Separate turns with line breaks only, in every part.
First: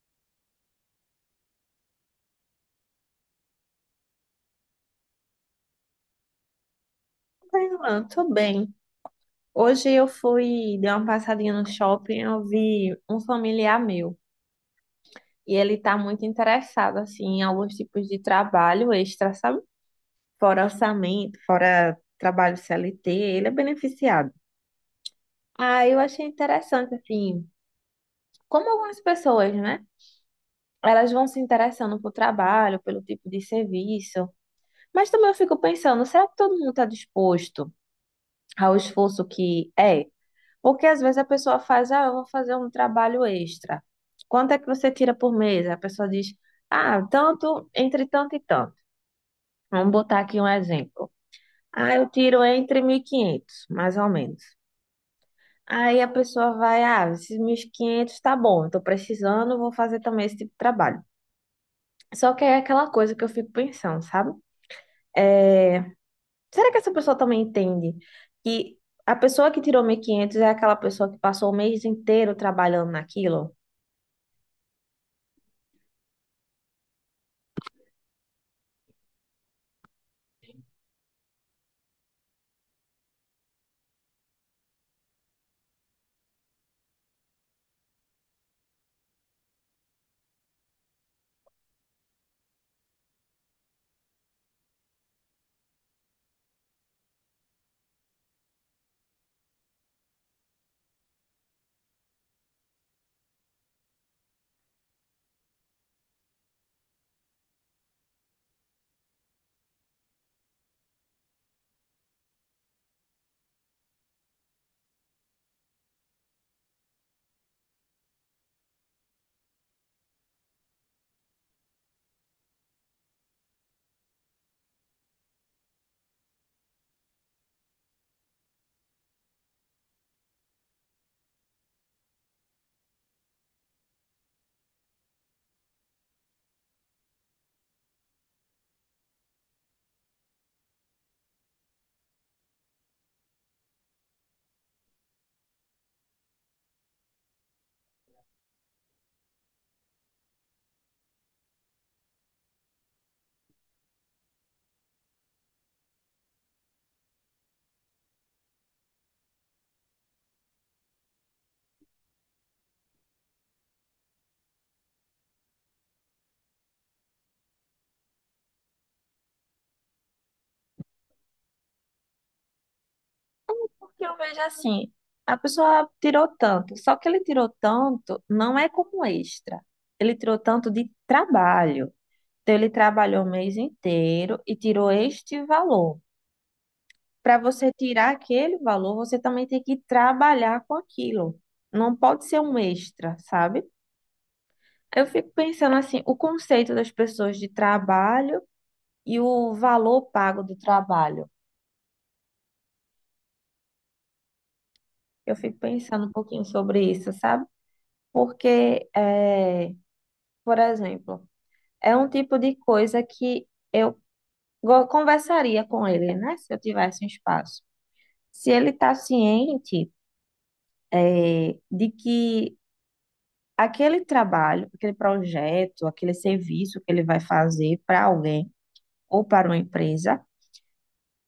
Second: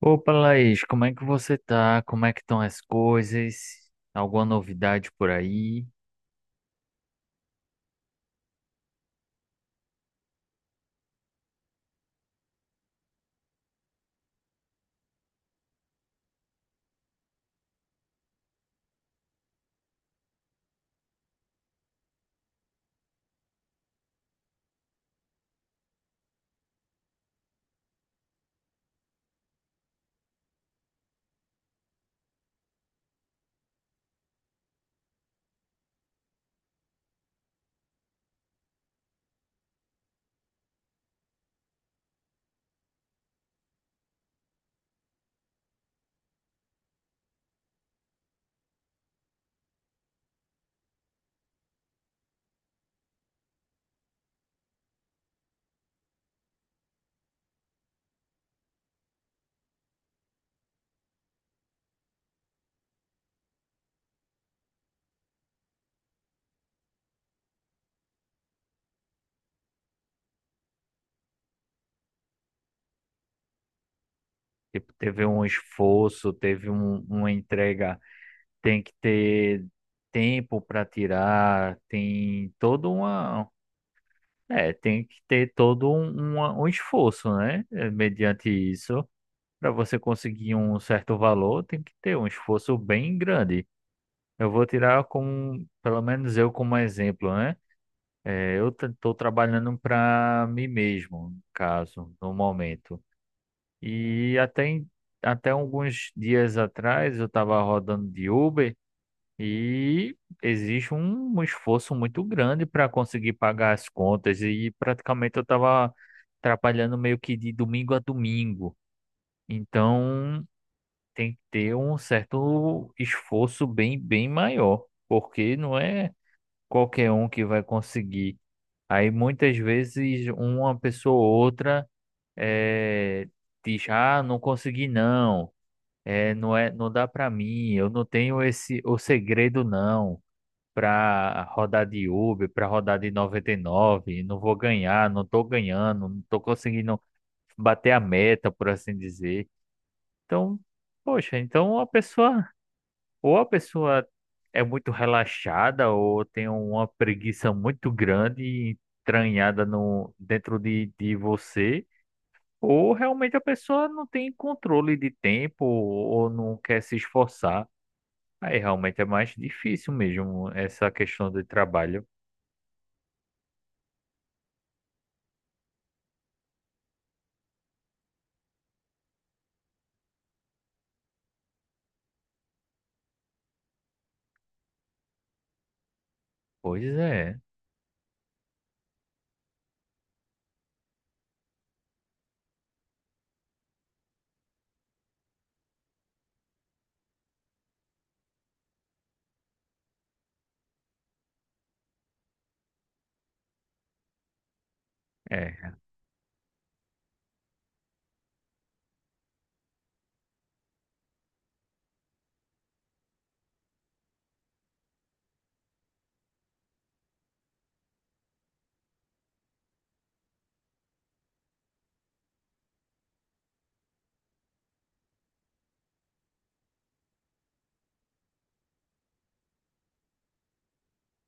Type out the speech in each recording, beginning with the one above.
Opa, Laís, como é que você tá? Como é que estão as coisas? Alguma novidade por aí?
Ah, tô bem. Hoje eu fui, dei uma passadinha no shopping, eu vi um familiar meu e ele tá muito interessado assim em alguns tipos de trabalho extra, sabe? Fora orçamento, fora trabalho CLT, ele é beneficiado. Ah, eu achei interessante assim, como algumas pessoas, né? Elas vão se interessando por trabalho, pelo tipo de serviço, mas também eu fico pensando, será que todo mundo está disposto ao esforço que é? Porque às vezes a pessoa faz, ah, eu vou fazer um trabalho extra. Quanto é que você tira por mês? A pessoa diz, ah, tanto, entre tanto e tanto. Vamos botar aqui um exemplo. Ah, eu tiro entre 1.500 mais ou menos. Aí a pessoa vai, ah, esses 1.500 tá bom, eu tô precisando, vou fazer também esse tipo de trabalho. Só que é aquela coisa que eu fico pensando, sabe? É, Será que essa pessoa também entende que a pessoa que tirou 1.500 é aquela pessoa que passou o mês inteiro trabalhando naquilo?
Tipo, teve um esforço, teve uma entrega, tem que ter tempo para tirar, tem toda uma, tem que ter todo um esforço, né? Mediante isso, para você conseguir um certo valor, tem que ter um esforço bem grande. Eu vou tirar como, pelo menos eu como exemplo, né? Eu estou trabalhando para mim mesmo, no caso, no momento. E até alguns dias atrás eu estava rodando de Uber e existe um esforço muito grande para conseguir pagar as contas e praticamente eu estava trabalhando meio que de domingo a domingo. Então tem que ter um certo esforço bem maior, porque não é qualquer um que vai conseguir. Aí muitas vezes uma pessoa ou outra eh, diz, ah, não consegui não, não dá para mim, eu não tenho esse o segredo não para rodar de Uber, para rodar de 99 não vou ganhar, não tô ganhando, não tô conseguindo bater a meta, por assim dizer. Então, poxa, então a pessoa ou a pessoa é muito relaxada, ou tem uma preguiça muito grande e entranhada no, dentro de você, ou realmente a pessoa não tem controle de tempo ou não quer se esforçar. Aí realmente é mais difícil mesmo essa questão do trabalho.
Que eu vejo assim, a pessoa tirou tanto, só que ele tirou tanto não é como extra. Ele tirou tanto de trabalho. Então ele trabalhou o mês inteiro e tirou este valor.
Pois
Para
é,
você tirar aquele valor, você também tem que trabalhar com aquilo. Não pode ser um extra, sabe? Eu fico pensando assim, o conceito das pessoas de trabalho e o valor pago do trabalho. Eu fico
é.
pensando um pouquinho sobre isso, sabe? Porque é, por exemplo, é um tipo de coisa que eu conversaria com ele, né? Se eu tivesse um espaço. Se ele está ciente, de que aquele trabalho, aquele projeto, aquele serviço que ele vai fazer para alguém ou para uma empresa,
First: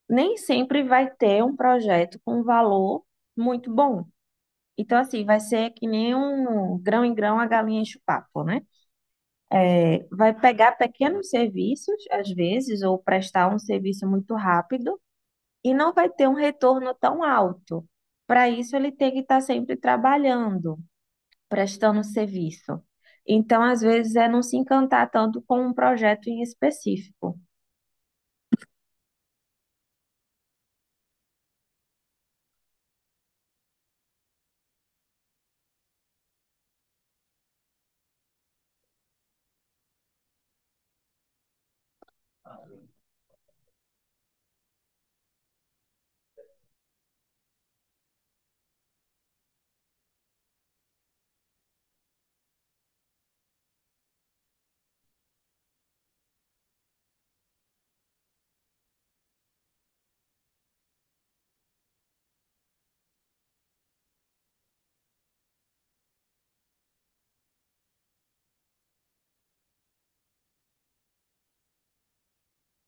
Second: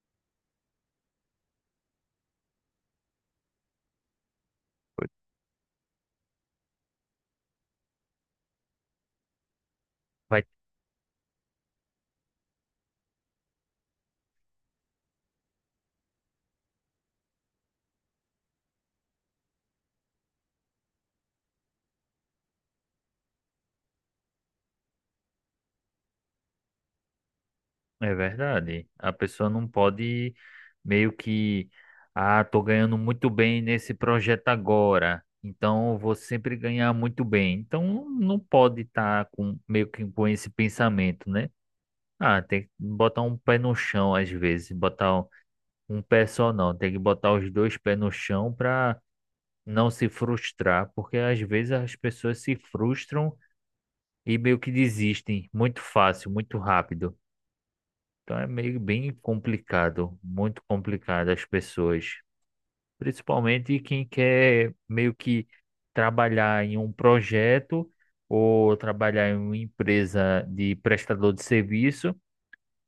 nem sempre vai ter um projeto com um valor muito bom. Então, assim, vai ser que nem um grão em grão a galinha enche o papo, né? Vai
Vai
pegar pequenos serviços, às vezes, ou prestar um serviço muito rápido e não vai ter um retorno tão alto. Para isso, ele tem que estar sempre trabalhando, prestando serviço. Então, às vezes, é não se encantar tanto com um projeto em específico.
É verdade. A pessoa não pode meio que, ah, tô ganhando muito bem nesse projeto agora, então eu vou sempre ganhar muito bem. Então não pode estar com meio que com esse pensamento, né? Ah, tem que botar um pé no chão às vezes, botar um pé só não, tem que botar os dois pés no chão para não se frustrar, porque às vezes as pessoas se frustram e meio que desistem muito fácil, muito rápido. Então é meio bem complicado, muito complicado as pessoas, principalmente quem quer meio que trabalhar em um projeto ou trabalhar em uma empresa de prestador de serviço,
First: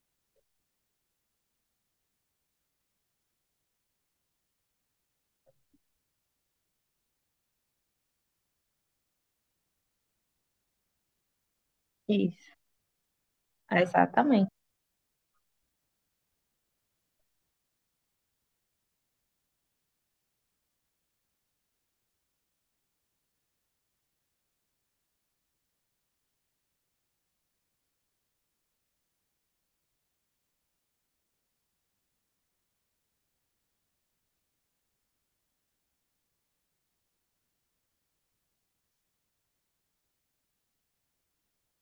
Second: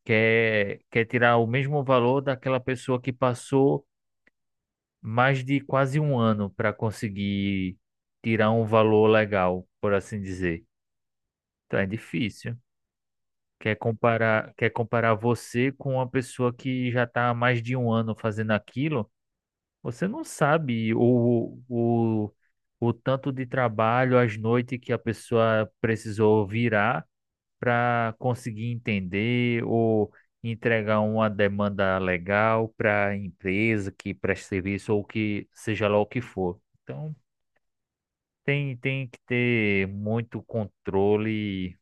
quer tirar o mesmo valor daquela pessoa que passou mais de quase um ano para conseguir tirar um valor legal, por assim dizer. Então é
Isso,
difícil.
exatamente.
Quer comparar você com uma pessoa que já está há mais de um ano fazendo aquilo? Você não sabe o tanto de trabalho, as noites que a pessoa precisou virar para conseguir entender ou entregar uma demanda legal para a empresa que presta serviço ou que seja lá o que for. Então, tem que ter muito controle.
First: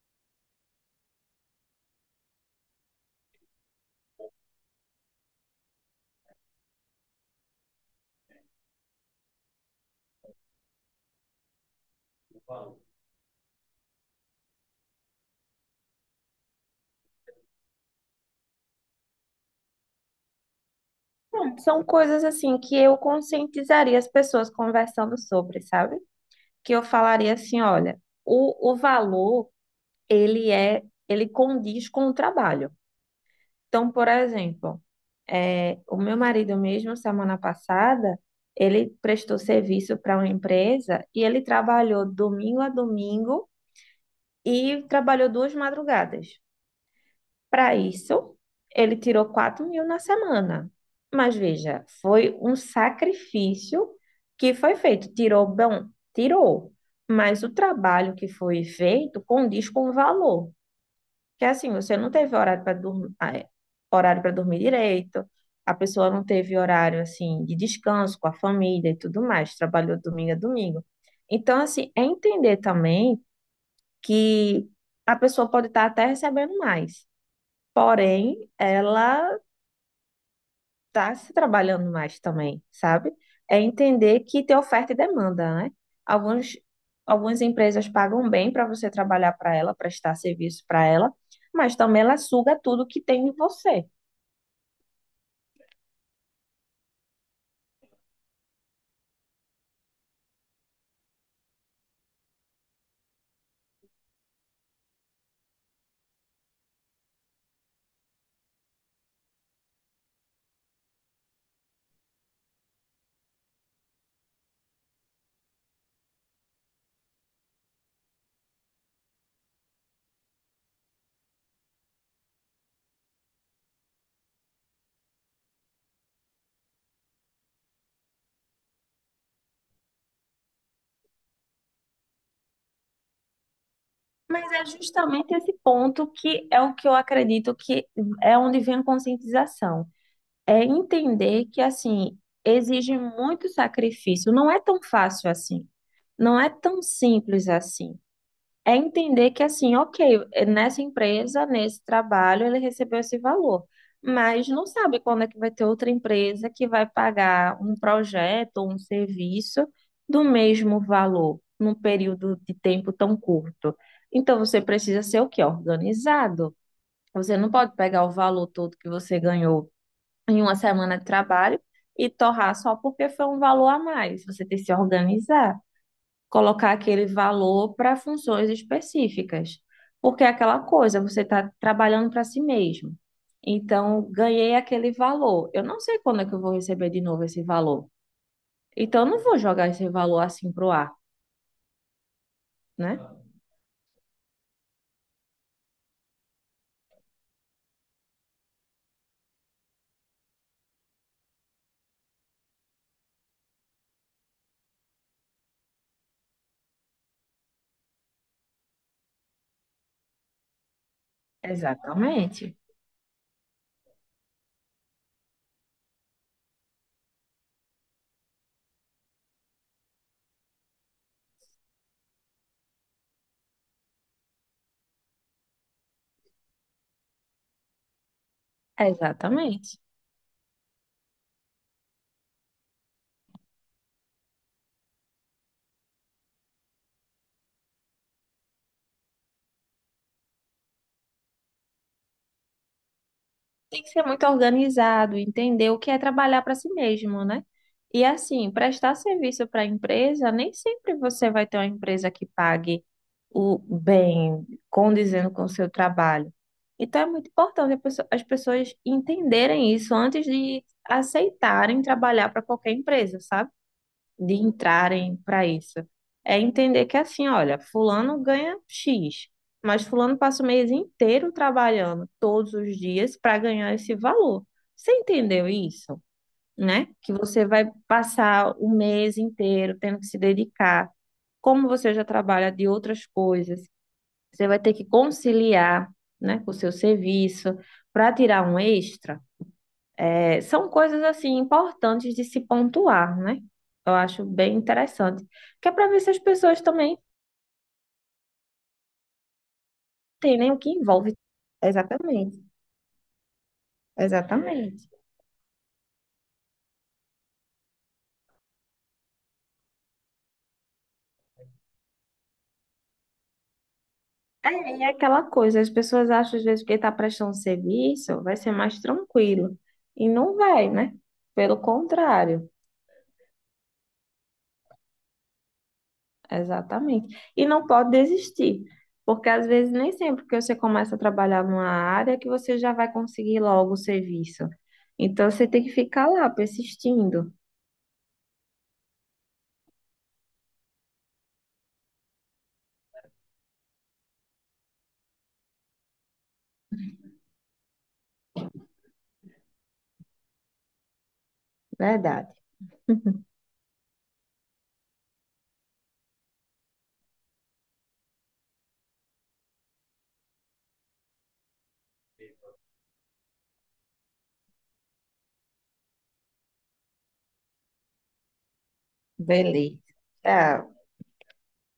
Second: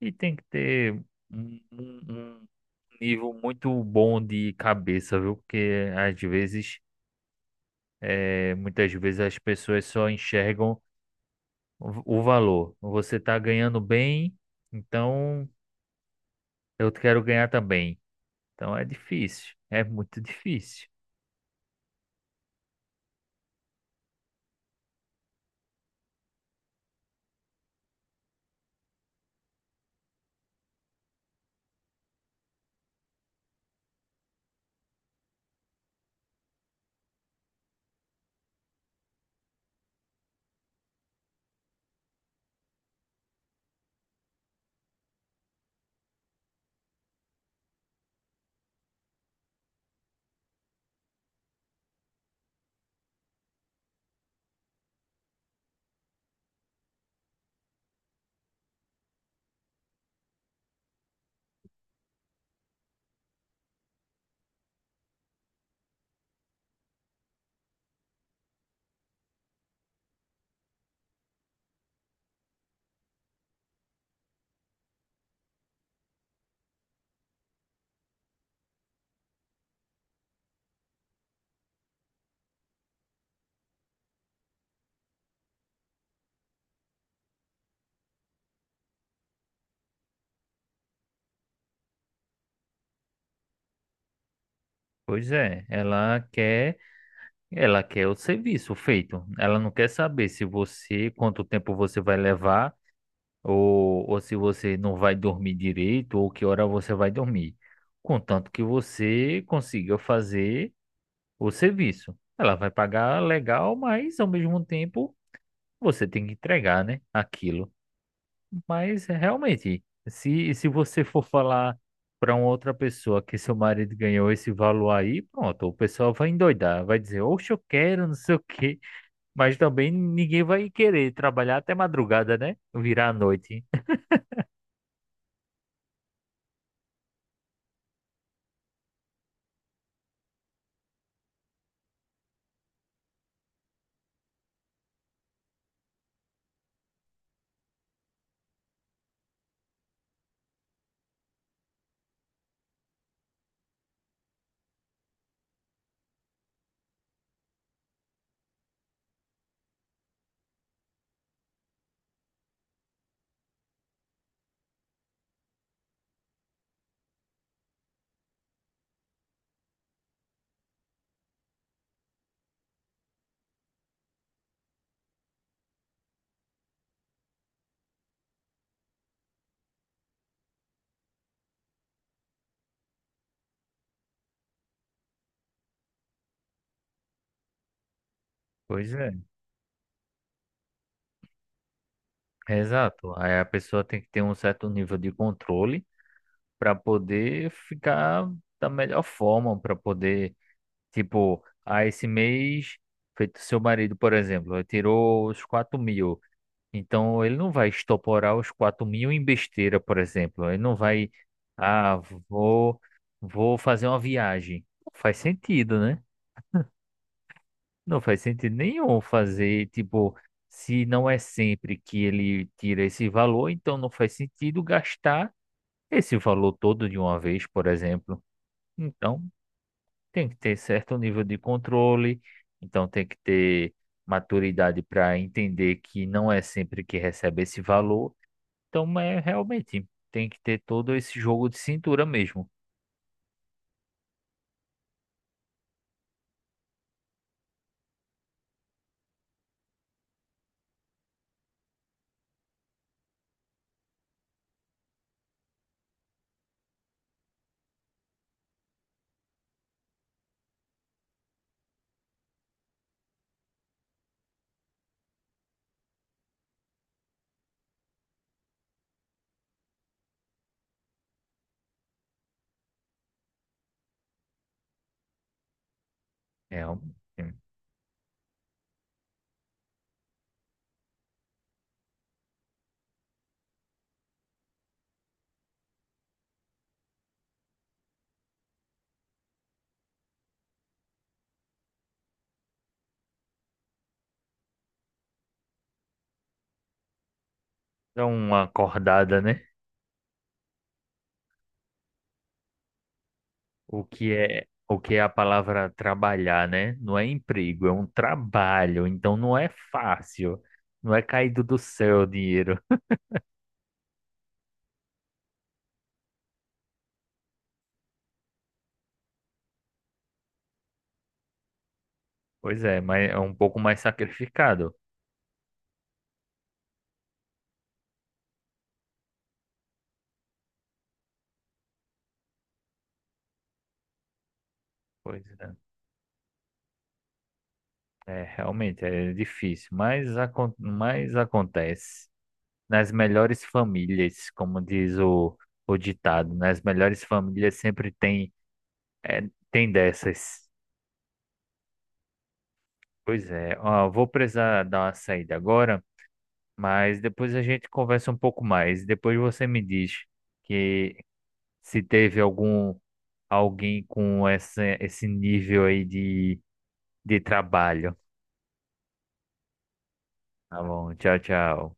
E tem que ter um nível muito bom de cabeça, viu? Porque às vezes, muitas vezes as pessoas só enxergam o valor. Você está ganhando bem, então eu quero ganhar também. Então é difícil, é muito difícil.
Bom, são coisas assim que eu conscientizaria as pessoas conversando sobre, sabe? Que eu falaria assim, olha, o valor, ele condiz com o trabalho. Então, por exemplo, é, o meu marido mesmo, semana passada, ele prestou serviço para uma empresa e ele trabalhou domingo a domingo e trabalhou duas madrugadas. Para isso, ele tirou 4.000 na semana. Mas veja, foi um sacrifício que foi feito. Tirou, bom, tirou. Mas o trabalho que foi feito condiz com o valor. Que é assim, você não teve horário para dormir direito, a pessoa não teve horário assim de descanso com a família e tudo mais, trabalhou domingo a domingo. Então, assim, é entender também que a pessoa pode estar até recebendo mais, porém, ela tá se trabalhando mais também, sabe? É entender que tem oferta e demanda, né? Alguns, algumas empresas pagam bem para você trabalhar para ela, prestar serviço para ela, mas também ela suga tudo que tem em você.
Pois é, ela quer o serviço feito. Ela não quer saber se você, quanto tempo você vai levar, ou se você não vai dormir direito, ou que hora você vai dormir. Contanto que você consiga fazer o serviço. Ela vai pagar legal, mas ao mesmo tempo você tem que entregar, né, aquilo. Mas realmente, se você for falar para uma outra pessoa que seu marido ganhou esse valor aí, pronto, o pessoal vai endoidar, vai dizer, oxe, eu quero, não sei o quê. Mas também ninguém vai querer trabalhar até madrugada, né? Virar a noite.
Mas é justamente esse ponto que é o que eu acredito que é onde vem a conscientização. É entender que, assim, exige muito sacrifício. Não é tão fácil assim. Não é tão simples assim. É entender que, assim, ok, nessa empresa, nesse trabalho, ele recebeu esse valor, mas não sabe quando é que vai ter outra empresa que vai pagar um projeto ou um serviço do mesmo valor, num período de tempo tão curto. Então, você precisa ser o quê? Organizado. Você não pode pegar o valor todo que você ganhou em uma semana de trabalho e torrar só porque foi um valor a mais. Você tem que se organizar colocar aquele valor para funções específicas. Porque é aquela coisa, você está trabalhando para si mesmo. Então, ganhei aquele valor. Eu não sei quando é que eu vou receber de novo esse valor.
Pois
Então, eu
é.
não vou jogar esse valor assim pro ar, né?
Exato. Aí a pessoa tem que ter um certo nível de controle para poder ficar da melhor forma, para poder, tipo, ah, esse mês, feito seu marido, por exemplo, ele tirou os 4.000. Então ele não vai estoporar os 4.000 em besteira, por exemplo. Ele não vai, ah,
Exatamente.
vou, vou fazer uma viagem. Não faz sentido, né? Não faz sentido nenhum fazer, tipo, se não é sempre que ele tira esse valor, então não faz sentido gastar esse valor todo de uma vez, por exemplo. Então,
Exatamente.
tem que ter certo nível de controle, então tem que ter maturidade para entender que não é sempre que recebe esse valor. Então, é realmente, tem que ter todo esse jogo de cintura mesmo.
Tem que ser muito organizado, entender o que é trabalhar para si mesmo, né? E assim, prestar serviço para a empresa, nem sempre você vai ter uma empresa que pague o bem, condizendo com o seu trabalho. Então é muito importante as pessoas entenderem isso antes de aceitarem trabalhar para qualquer empresa, sabe? De entrarem para isso. É entender que assim, olha, fulano ganha X, mas fulano passa o mês inteiro trabalhando todos os dias para ganhar esse valor. Você entendeu isso,
É,
né?
um-
Que você vai passar o mês inteiro tendo que se dedicar. Como você já trabalha de outras coisas, você vai ter que conciliar, né, com o seu serviço para tirar um extra. É, são coisas assim importantes de se pontuar, né? Eu acho bem interessante. Que é para ver se as pessoas também
é uma acordada, né?
entendem o que envolve. Exatamente,
O
exatamente.
que é a palavra trabalhar, né? Não é emprego, é um trabalho, então não é fácil. Não é caído do céu o dinheiro.
É, e é aquela coisa, as pessoas acham às vezes que está prestando serviço vai ser mais tranquilo. E não vai, né? Pelo contrário,
Pois é, mas é um pouco mais sacrificado.
exatamente. E não pode desistir, porque às vezes nem sempre que você começa a trabalhar numa área que você já vai conseguir logo o serviço.
Pois
Então você
é,
tem que ficar lá persistindo.
realmente é difícil, mas, acon mas acontece. Nas melhores famílias, como diz o ditado, nas melhores famílias sempre tem, é, tem dessas.
Verdade.
Pois é, ó, vou precisar dar uma saída agora. Mas depois a gente conversa um pouco mais. Depois você me diz que se teve algum alguém com esse nível aí de trabalho.
Beleza.
Tá
Tchau.
bom, tchau, tchau.